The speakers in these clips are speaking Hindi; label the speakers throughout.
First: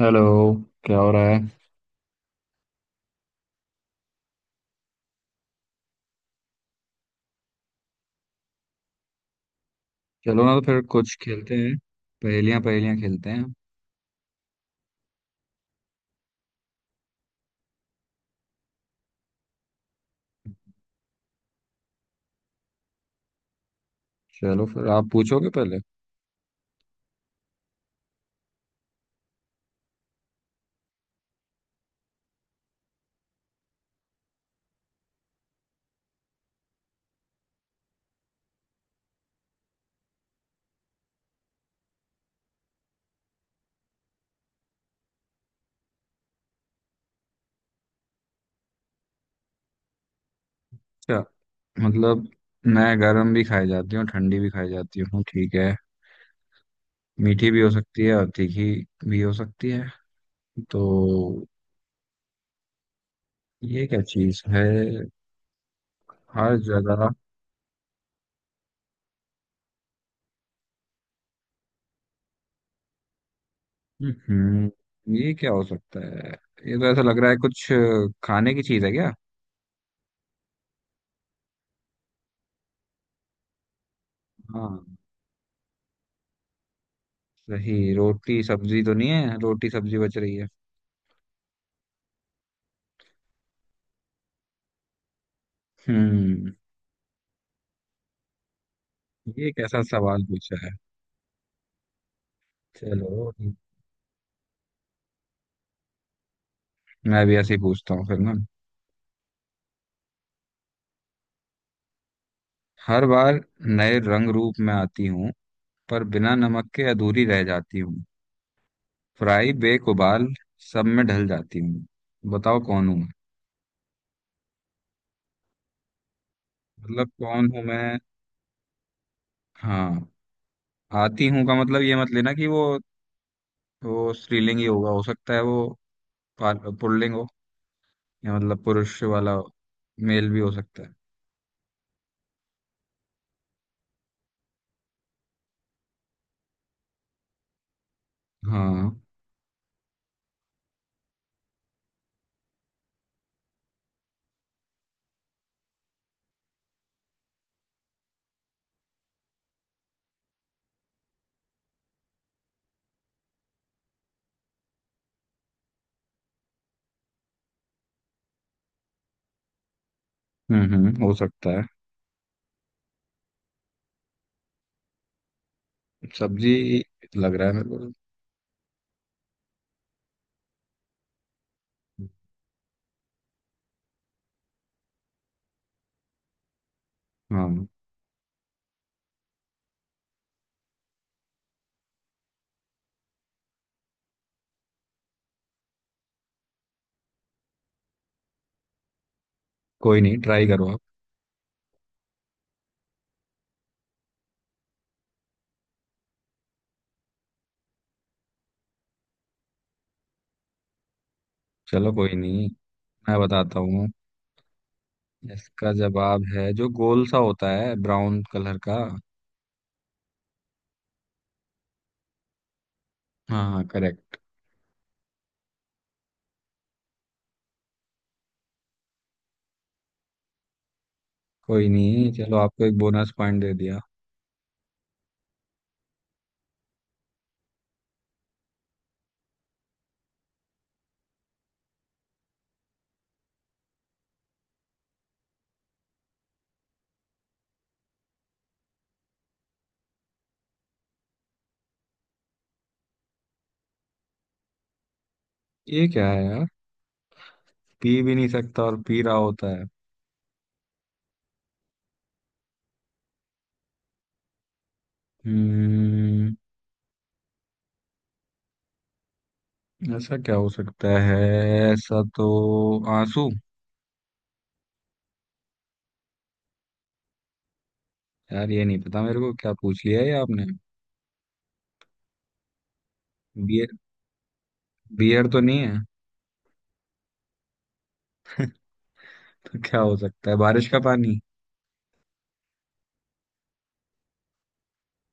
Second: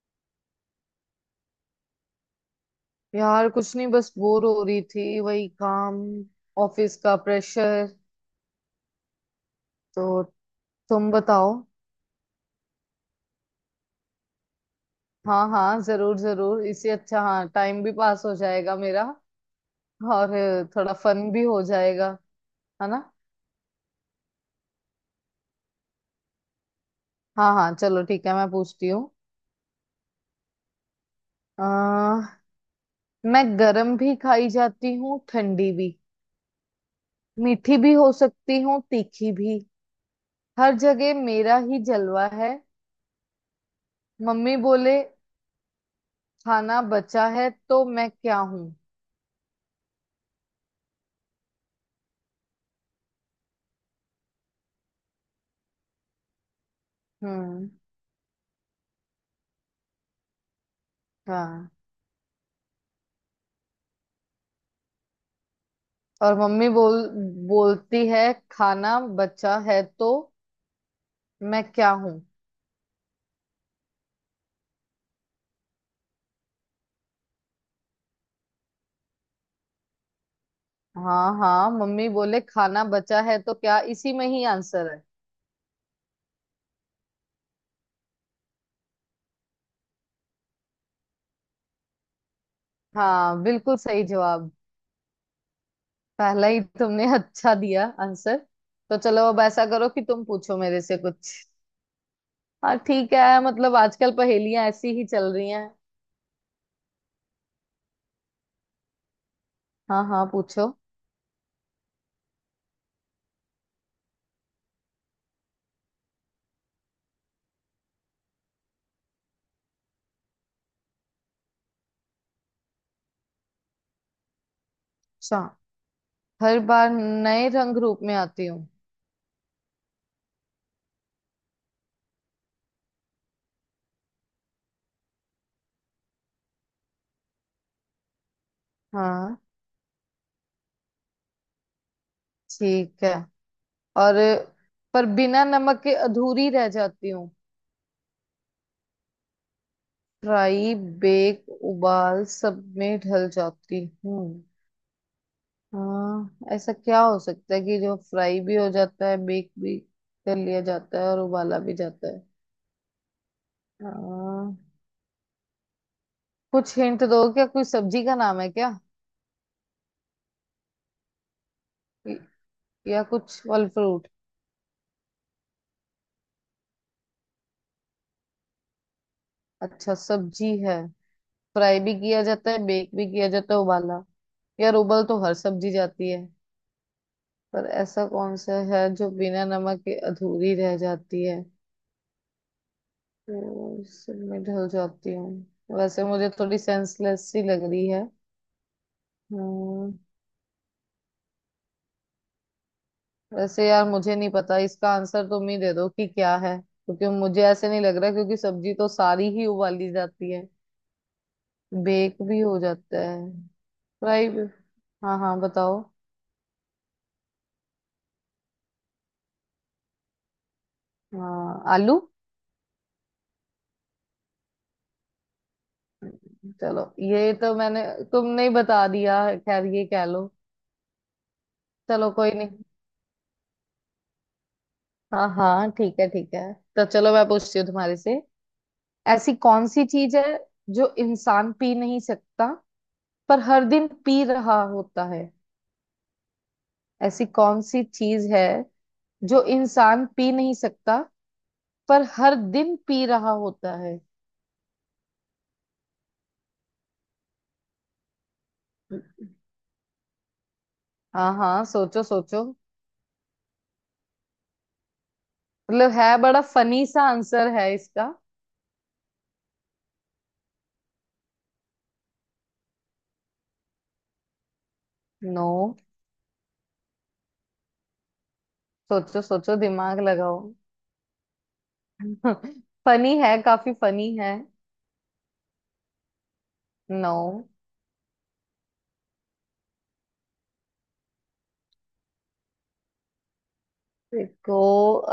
Speaker 1: हेलो। क्या हो रहा है।
Speaker 2: यार कुछ नहीं, बस बोर हो रही थी। वही काम, ऑफिस का प्रेशर। तो
Speaker 1: चलो ना तो फिर
Speaker 2: तुम
Speaker 1: कुछ
Speaker 2: बताओ।
Speaker 1: खेलते हैं। पहेलियां पहेलियां खेलते हैं।
Speaker 2: हाँ हाँ, जरूर जरूर, इससे अच्छा। हाँ, टाइम भी पास हो जाएगा मेरा, और थोड़ा फन भी हो जाएगा, है ना।
Speaker 1: चलो फिर आप पूछोगे पहले।
Speaker 2: हाँ हाँ चलो ठीक है, मैं पूछती हूँ। अह, मैं गरम भी खाई जाती हूँ, ठंडी भी। मीठी भी हो सकती हूँ, तीखी भी। हर जगह मेरा ही जलवा है। मम्मी बोले खाना बचा है, तो मैं क्या हूँ?
Speaker 1: अच्छा, मतलब मैं गर्म भी खाई जाती हूँ, ठंडी भी खाई जाती हूँ, ठीक है। मीठी भी हो
Speaker 2: हम्म।
Speaker 1: सकती है और तीखी भी हो सकती है। तो
Speaker 2: हाँ,
Speaker 1: ये क्या चीज़ है।
Speaker 2: और
Speaker 1: हर
Speaker 2: मम्मी बोल
Speaker 1: जगह।
Speaker 2: बोलती है खाना बचा है, तो मैं क्या हूँ?
Speaker 1: हम्म। ये क्या हो सकता है। ये तो ऐसा लग रहा है कुछ खाने की चीज़ है क्या।
Speaker 2: हाँ हाँ, मम्मी बोले खाना बचा है, तो क्या इसी में ही
Speaker 1: हाँ,
Speaker 2: आंसर है?
Speaker 1: सही। रोटी सब्जी तो नहीं है, रोटी सब्जी बच रही है।
Speaker 2: हाँ, बिल्कुल सही जवाब। पहला
Speaker 1: हम्म।
Speaker 2: ही तुमने अच्छा दिया आंसर। तो चलो, अब
Speaker 1: ये
Speaker 2: ऐसा
Speaker 1: कैसा
Speaker 2: करो कि
Speaker 1: सवाल
Speaker 2: तुम पूछो
Speaker 1: पूछा है।
Speaker 2: मेरे से कुछ। हाँ ठीक
Speaker 1: चलो
Speaker 2: है,
Speaker 1: ठीक।
Speaker 2: मतलब आजकल पहेलियां ऐसी ही चल रही हैं।
Speaker 1: मैं भी ऐसे ही पूछता हूँ फिर ना।
Speaker 2: हाँ हाँ, पूछो।
Speaker 1: हर बार नए रंग रूप में आती हूँ, पर बिना नमक के अधूरी रह जाती हूँ। फ्राई, बेक, उबाल, सब में ढल जाती हूँ। बताओ कौन हूँ मैं।
Speaker 2: अच्छा, हर बार
Speaker 1: मतलब,
Speaker 2: नए
Speaker 1: कौन हूँ
Speaker 2: रंग
Speaker 1: मैं।
Speaker 2: रूप में आती हूँ।
Speaker 1: हाँ, आती हूँ का मतलब ये मत लेना कि वो स्त्रीलिंग ही होगा। हो सकता है वो पुल्लिंग हो, या मतलब पुरुष वाला।
Speaker 2: हाँ
Speaker 1: मेल भी हो सकता है।
Speaker 2: ठीक है। और पर बिना नमक के अधूरी रह जाती हूँ,
Speaker 1: हाँ।
Speaker 2: फ्राई बेक उबाल सब में ढल जाती हूँ। हाँ, ऐसा क्या हो सकता है कि जो फ्राई भी हो जाता है, बेक भी कर लिया जाता है और उबाला भी जाता है। हाँ, कुछ हिंट दो, क्या कोई सब्जी का नाम है क्या?
Speaker 1: हम्म, हो सकता है।
Speaker 2: य- या कुछ फल फ्रूट?
Speaker 1: सब्जी लग रहा है मेरे को।
Speaker 2: अच्छा सब्जी है, फ्राई भी किया जाता है, बेक भी किया जाता है, उबाला। यार उबल तो हर सब्जी जाती है,
Speaker 1: हाँ।
Speaker 2: पर ऐसा कौन सा है जो बिना नमक के अधूरी रह जाती है। तो इससे मैं ढल जाती हूँ, वैसे मुझे थोड़ी सेंसलेस सी लग रही है। हम्म।
Speaker 1: कोई नहीं, ट्राई करो आप।
Speaker 2: वैसे यार मुझे नहीं पता इसका आंसर, तुम ही दे दो कि क्या है, क्योंकि मुझे ऐसे नहीं लग रहा, क्योंकि सब्जी तो सारी ही उबाली जाती है,
Speaker 1: चलो कोई
Speaker 2: बेक भी
Speaker 1: नहीं,
Speaker 2: हो जाता है,
Speaker 1: मैं बताता हूँ।
Speaker 2: फ्राई भी। हाँ हाँ,
Speaker 1: इसका
Speaker 2: बताओ।
Speaker 1: जवाब है जो गोल सा होता है, ब्राउन कलर का।
Speaker 2: हाँ आलू।
Speaker 1: हाँ हाँ, करेक्ट।
Speaker 2: चलो, ये तो मैंने तुमने ही बता दिया, खैर ये कह लो।
Speaker 1: कोई नहीं,
Speaker 2: चलो कोई
Speaker 1: चलो
Speaker 2: नहीं।
Speaker 1: आपको एक बोनस पॉइंट दे दिया।
Speaker 2: हाँ हाँ ठीक है ठीक है। तो चलो मैं पूछती हूँ तुम्हारे से, ऐसी कौन सी चीज है जो इंसान पी नहीं सकता, पर हर दिन पी रहा होता है। ऐसी कौन सी चीज है जो इंसान पी नहीं सकता, पर हर दिन पी रहा होता है।
Speaker 1: ये क्या है यार। पी भी नहीं सकता और पी रहा होता है।
Speaker 2: हाँ हाँ, सोचो सोचो। मतलब है,
Speaker 1: हम्म।
Speaker 2: बड़ा फनी सा आंसर है इसका।
Speaker 1: ऐसा क्या हो सकता है। ऐसा तो। आंसू।
Speaker 2: नो।
Speaker 1: यार, ये नहीं पता मेरे
Speaker 2: सोचो
Speaker 1: को। क्या
Speaker 2: सोचो,
Speaker 1: पूछ लिया
Speaker 2: दिमाग
Speaker 1: है ये
Speaker 2: लगाओ।
Speaker 1: आपने।
Speaker 2: फनी है, काफी
Speaker 1: बियर।
Speaker 2: फनी है।
Speaker 1: बियर तो नहीं है।
Speaker 2: नो।
Speaker 1: तो क्या हो सकता है, बारिश का पानी।
Speaker 2: देखो,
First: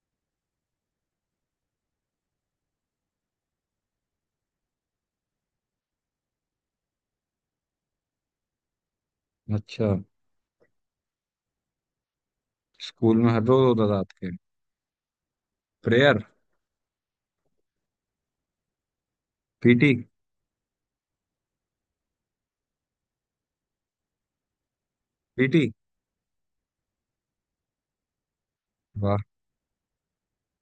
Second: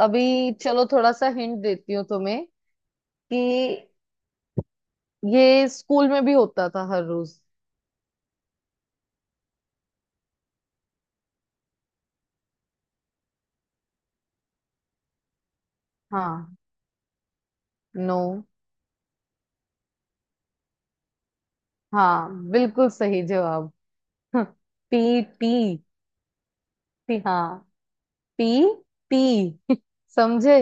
Speaker 2: अभी चलो थोड़ा सा हिंट देती हूँ तुम्हें, कि ये स्कूल में भी होता था हर रोज।
Speaker 1: अच्छा, स्कूल में हर रोज होता था आपके। प्रेयर।
Speaker 2: हाँ। नो।
Speaker 1: पीटी।
Speaker 2: हाँ, बिल्कुल सही जवाब। P
Speaker 1: BT.
Speaker 2: टी, टी हाँ, पी
Speaker 1: वाह।
Speaker 2: टी। समझे?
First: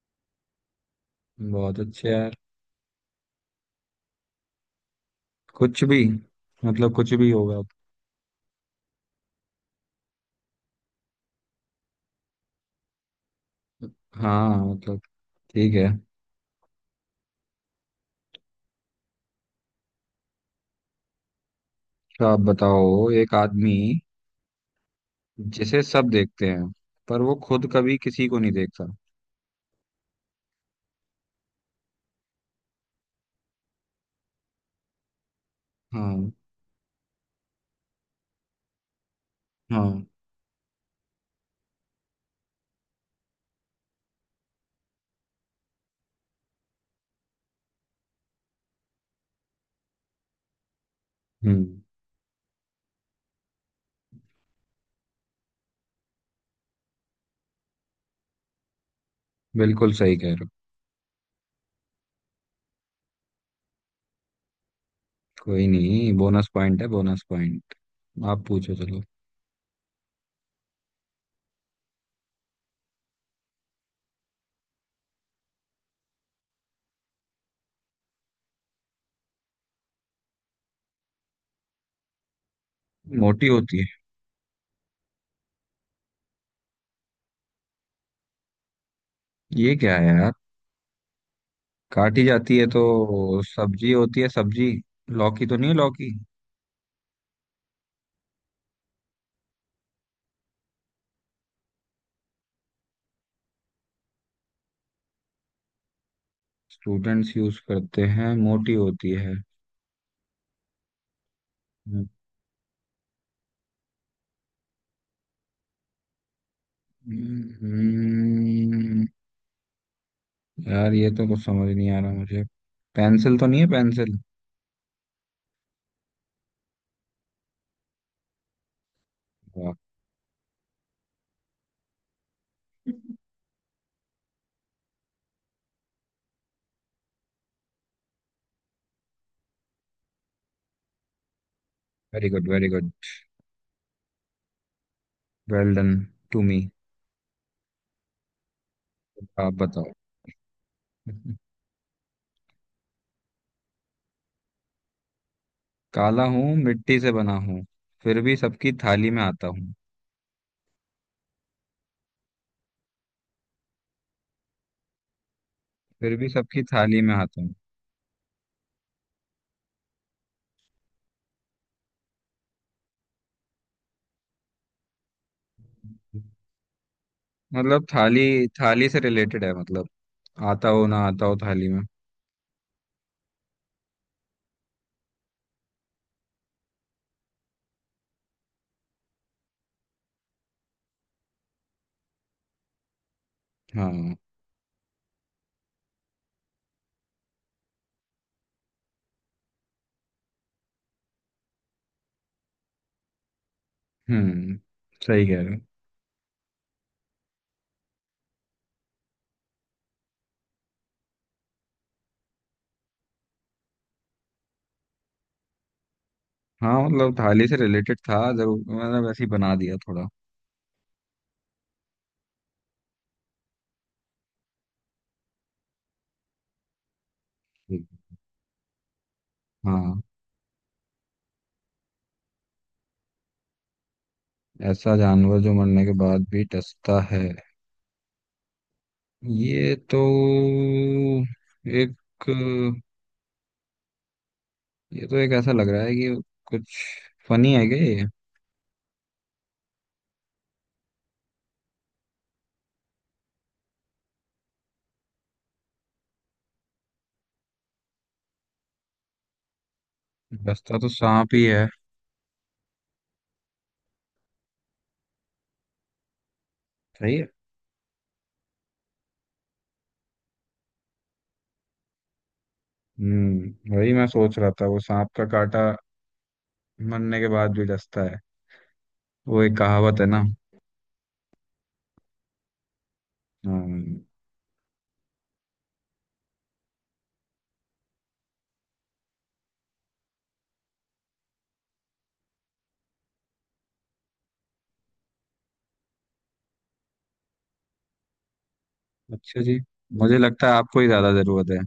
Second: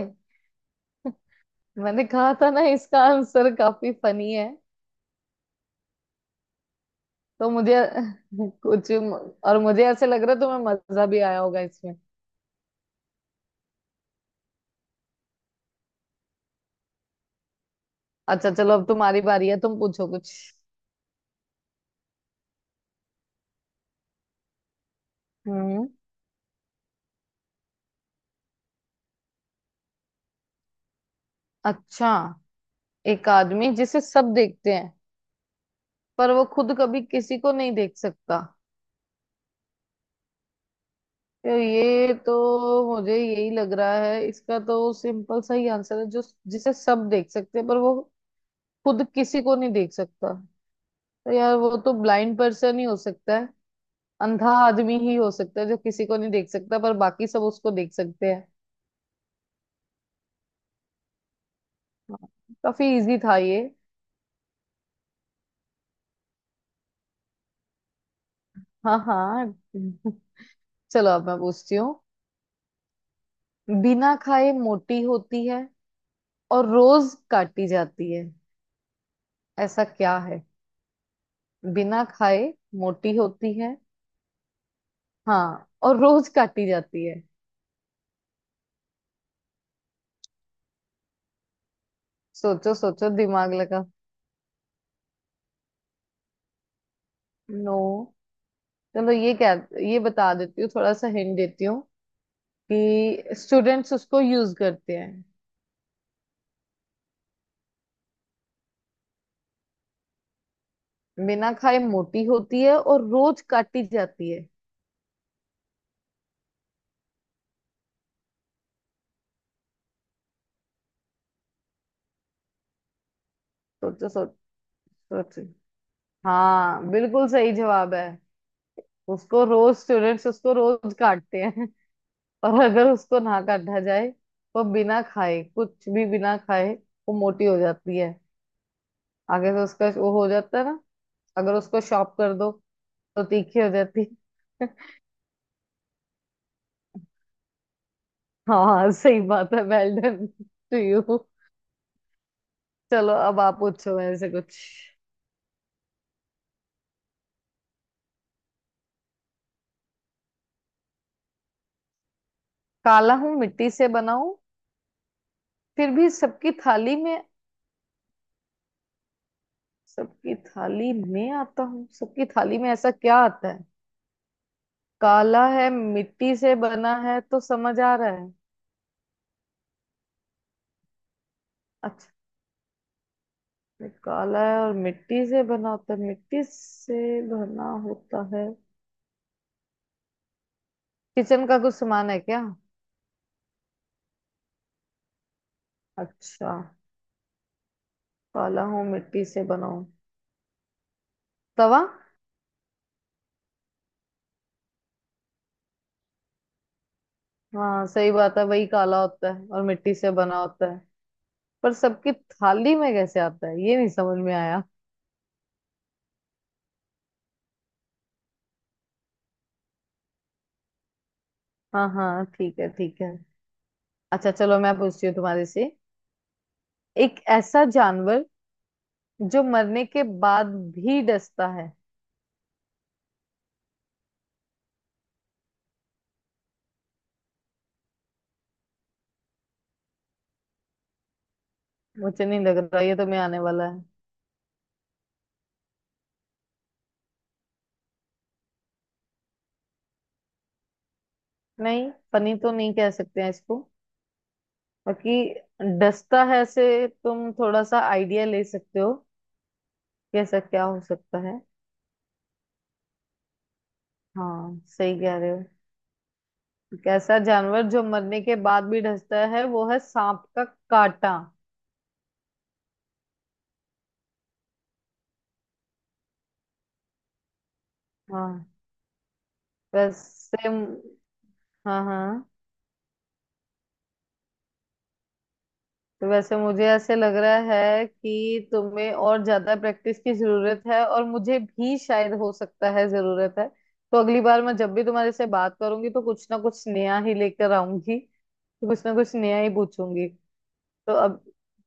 Speaker 1: बहुत
Speaker 2: मैंने
Speaker 1: अच्छे
Speaker 2: कहा
Speaker 1: यार।
Speaker 2: था ना, इसका आंसर काफी फनी है।
Speaker 1: कुछ भी, मतलब कुछ भी
Speaker 2: तो
Speaker 1: होगा।
Speaker 2: मुझे कुछ और मुझे ऐसे लग रहा है तुम्हें मजा भी आया होगा इसमें।
Speaker 1: हाँ, मतलब ठीक है।
Speaker 2: अच्छा चलो, अब तुम्हारी बारी है, तुम पूछो कुछ।
Speaker 1: तो आप बताओ, एक आदमी जिसे
Speaker 2: हम्म।
Speaker 1: सब देखते हैं, पर वो खुद कभी किसी को नहीं देखता।
Speaker 2: अच्छा, एक आदमी जिसे सब देखते हैं,
Speaker 1: हाँ।
Speaker 2: पर वो खुद कभी किसी को नहीं देख सकता।
Speaker 1: हाँ।
Speaker 2: तो ये तो, मुझे यही लग रहा है, इसका तो सिंपल सा ही आंसर है जो। जिसे सब देख सकते हैं, पर वो खुद किसी को नहीं देख सकता, तो यार वो
Speaker 1: हम्म।
Speaker 2: तो ब्लाइंड पर्सन ही हो सकता है। अंधा आदमी ही हो सकता है, जो किसी को नहीं देख सकता, पर बाकी सब उसको देख सकते हैं।
Speaker 1: बिल्कुल सही कह रहे हो।
Speaker 2: हाँ, काफी इजी था ये।
Speaker 1: कोई नहीं, बोनस पॉइंट है, बोनस पॉइंट। आप पूछो,
Speaker 2: हाँ
Speaker 1: चलो।
Speaker 2: हाँ, चलो अब मैं पूछती हूँ। बिना खाए मोटी होती है, और रोज काटी जाती है, ऐसा क्या है। बिना खाए मोटी
Speaker 1: मोटी
Speaker 2: होती है।
Speaker 1: होती है।
Speaker 2: हाँ, और रोज काटी जाती है।
Speaker 1: ये क्या है यार। काटी जाती है
Speaker 2: सोचो सोचो,
Speaker 1: तो
Speaker 2: दिमाग लगा।
Speaker 1: सब्जी होती है, सब्जी। लौकी तो नहीं है, लौकी।
Speaker 2: नो। चलो ये क्या, ये बता देती हूँ, थोड़ा सा हिंट देती हूँ कि स्टूडेंट्स उसको यूज करते हैं।
Speaker 1: स्टूडेंट्स यूज करते हैं, मोटी होती
Speaker 2: बिना खाए
Speaker 1: है।
Speaker 2: मोटी होती है और रोज काटी जाती है।
Speaker 1: हम्म, यार ये तो कुछ समझ नहीं आ रहा मुझे। पेंसिल तो नहीं है,
Speaker 2: सोचो
Speaker 1: पेंसिल।
Speaker 2: सोचो सोचो। हाँ, बिल्कुल सही जवाब है। उसको
Speaker 1: वाह।
Speaker 2: रोज स्टूडेंट्स उसको रोज काटते हैं। और अगर उसको ना काटा जाए, वो बिना खाए, कुछ भी बिना खाए वो मोटी हो जाती है। आगे से उसका वो हो जाता है ना, अगर उसको शॉप
Speaker 1: वेरी
Speaker 2: कर
Speaker 1: गुड,
Speaker 2: दो
Speaker 1: वेरी गुड।
Speaker 2: तो तीखी हो जाती है।
Speaker 1: वेल डन टू मी।
Speaker 2: हाँ सही
Speaker 1: आप
Speaker 2: बात है,
Speaker 1: बताओ।
Speaker 2: Well done to you. चलो अब आप पूछो मेरे से कुछ।
Speaker 1: काला हूँ, मिट्टी से बना हूँ, फिर भी सबकी थाली में आता हूँ।
Speaker 2: काला हूं मिट्टी से बना हूं, फिर भी
Speaker 1: फिर भी
Speaker 2: सबकी
Speaker 1: सबकी
Speaker 2: थाली
Speaker 1: थाली में
Speaker 2: में,
Speaker 1: आता हूँ।
Speaker 2: सबकी थाली में आता हूँ। सबकी थाली में ऐसा क्या आता है? काला है, मिट्टी से बना है, तो समझ
Speaker 1: मतलब,
Speaker 2: आ रहा
Speaker 1: थाली।
Speaker 2: है।
Speaker 1: थाली से रिलेटेड है मतलब। आता हो, ना आता हो थाली में।
Speaker 2: अच्छा, काला है और मिट्टी से बना होता है, मिट्टी से बना होता है। किचन का कुछ सामान है क्या?
Speaker 1: हाँ।
Speaker 2: अच्छा, काला हूँ मिट्टी से बना हूँ, तवा।
Speaker 1: हम्म, सही कह रहे हो।
Speaker 2: हाँ सही बात है, वही काला होता है और मिट्टी से बना होता है। पर सबकी थाली में कैसे आता है, ये नहीं समझ में आया।
Speaker 1: हाँ, मतलब थाली से रिलेटेड था जरूर। मैंने वैसे ही बना दिया थोड़ा।
Speaker 2: हाँ हाँ ठीक है ठीक है। अच्छा चलो मैं पूछती हूँ तुम्हारे से, एक ऐसा जानवर जो मरने
Speaker 1: हाँ।
Speaker 2: के बाद भी डसता है।
Speaker 1: ऐसा जानवर जो मरने के बाद भी डसता है। ये तो एक।
Speaker 2: मुझे नहीं लग रहा ये, तो मैं आने वाला है।
Speaker 1: ऐसा लग रहा है कि कुछ फनी है क्या ये।
Speaker 2: नहीं, पनी तो नहीं कह सकते हैं इसको, बाकी डसता है से तुम थोड़ा सा आइडिया ले सकते हो, कैसा क्या
Speaker 1: डसता
Speaker 2: हो
Speaker 1: तो
Speaker 2: सकता
Speaker 1: सांप
Speaker 2: है।
Speaker 1: ही है।
Speaker 2: हाँ सही कह रहे हो,
Speaker 1: सही
Speaker 2: कैसा
Speaker 1: है।
Speaker 2: जानवर जो मरने के बाद भी डसता है, वो है सांप का कांटा।
Speaker 1: हम्म, वही मैं सोच रहा था। वो सांप का काटा मरने के बाद भी डसता है।
Speaker 2: हाँ,
Speaker 1: वो एक कहावत है ना।
Speaker 2: वैसे हाँ। हाँ।
Speaker 1: हाँ।
Speaker 2: तो वैसे मुझे ऐसे लग रहा है कि तुम्हें और ज्यादा प्रैक्टिस की जरूरत है, और मुझे भी शायद हो सकता है जरूरत है। तो अगली बार मैं जब भी तुम्हारे से बात करूंगी, तो कुछ ना कुछ नया ही लेकर आऊंगी, तो कुछ ना कुछ नया
Speaker 1: अच्छा
Speaker 2: ही
Speaker 1: जी,
Speaker 2: पूछूंगी।
Speaker 1: मुझे लगता है आपको ही
Speaker 2: तो
Speaker 1: ज्यादा
Speaker 2: अब
Speaker 1: जरूरत है।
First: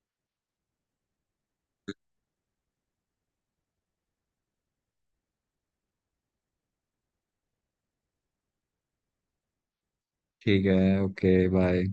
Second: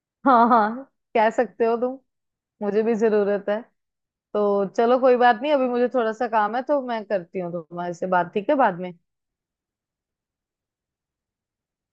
Speaker 2: हाँ हाँ, कह सकते हो तुम, मुझे भी जरूरत है। तो चलो कोई बात नहीं, अभी मुझे थोड़ा सा काम है, तो मैं करती हूँ तुम्हारे से बात, ठीक है बाद में।
Speaker 1: ठीक है। Okay, bye.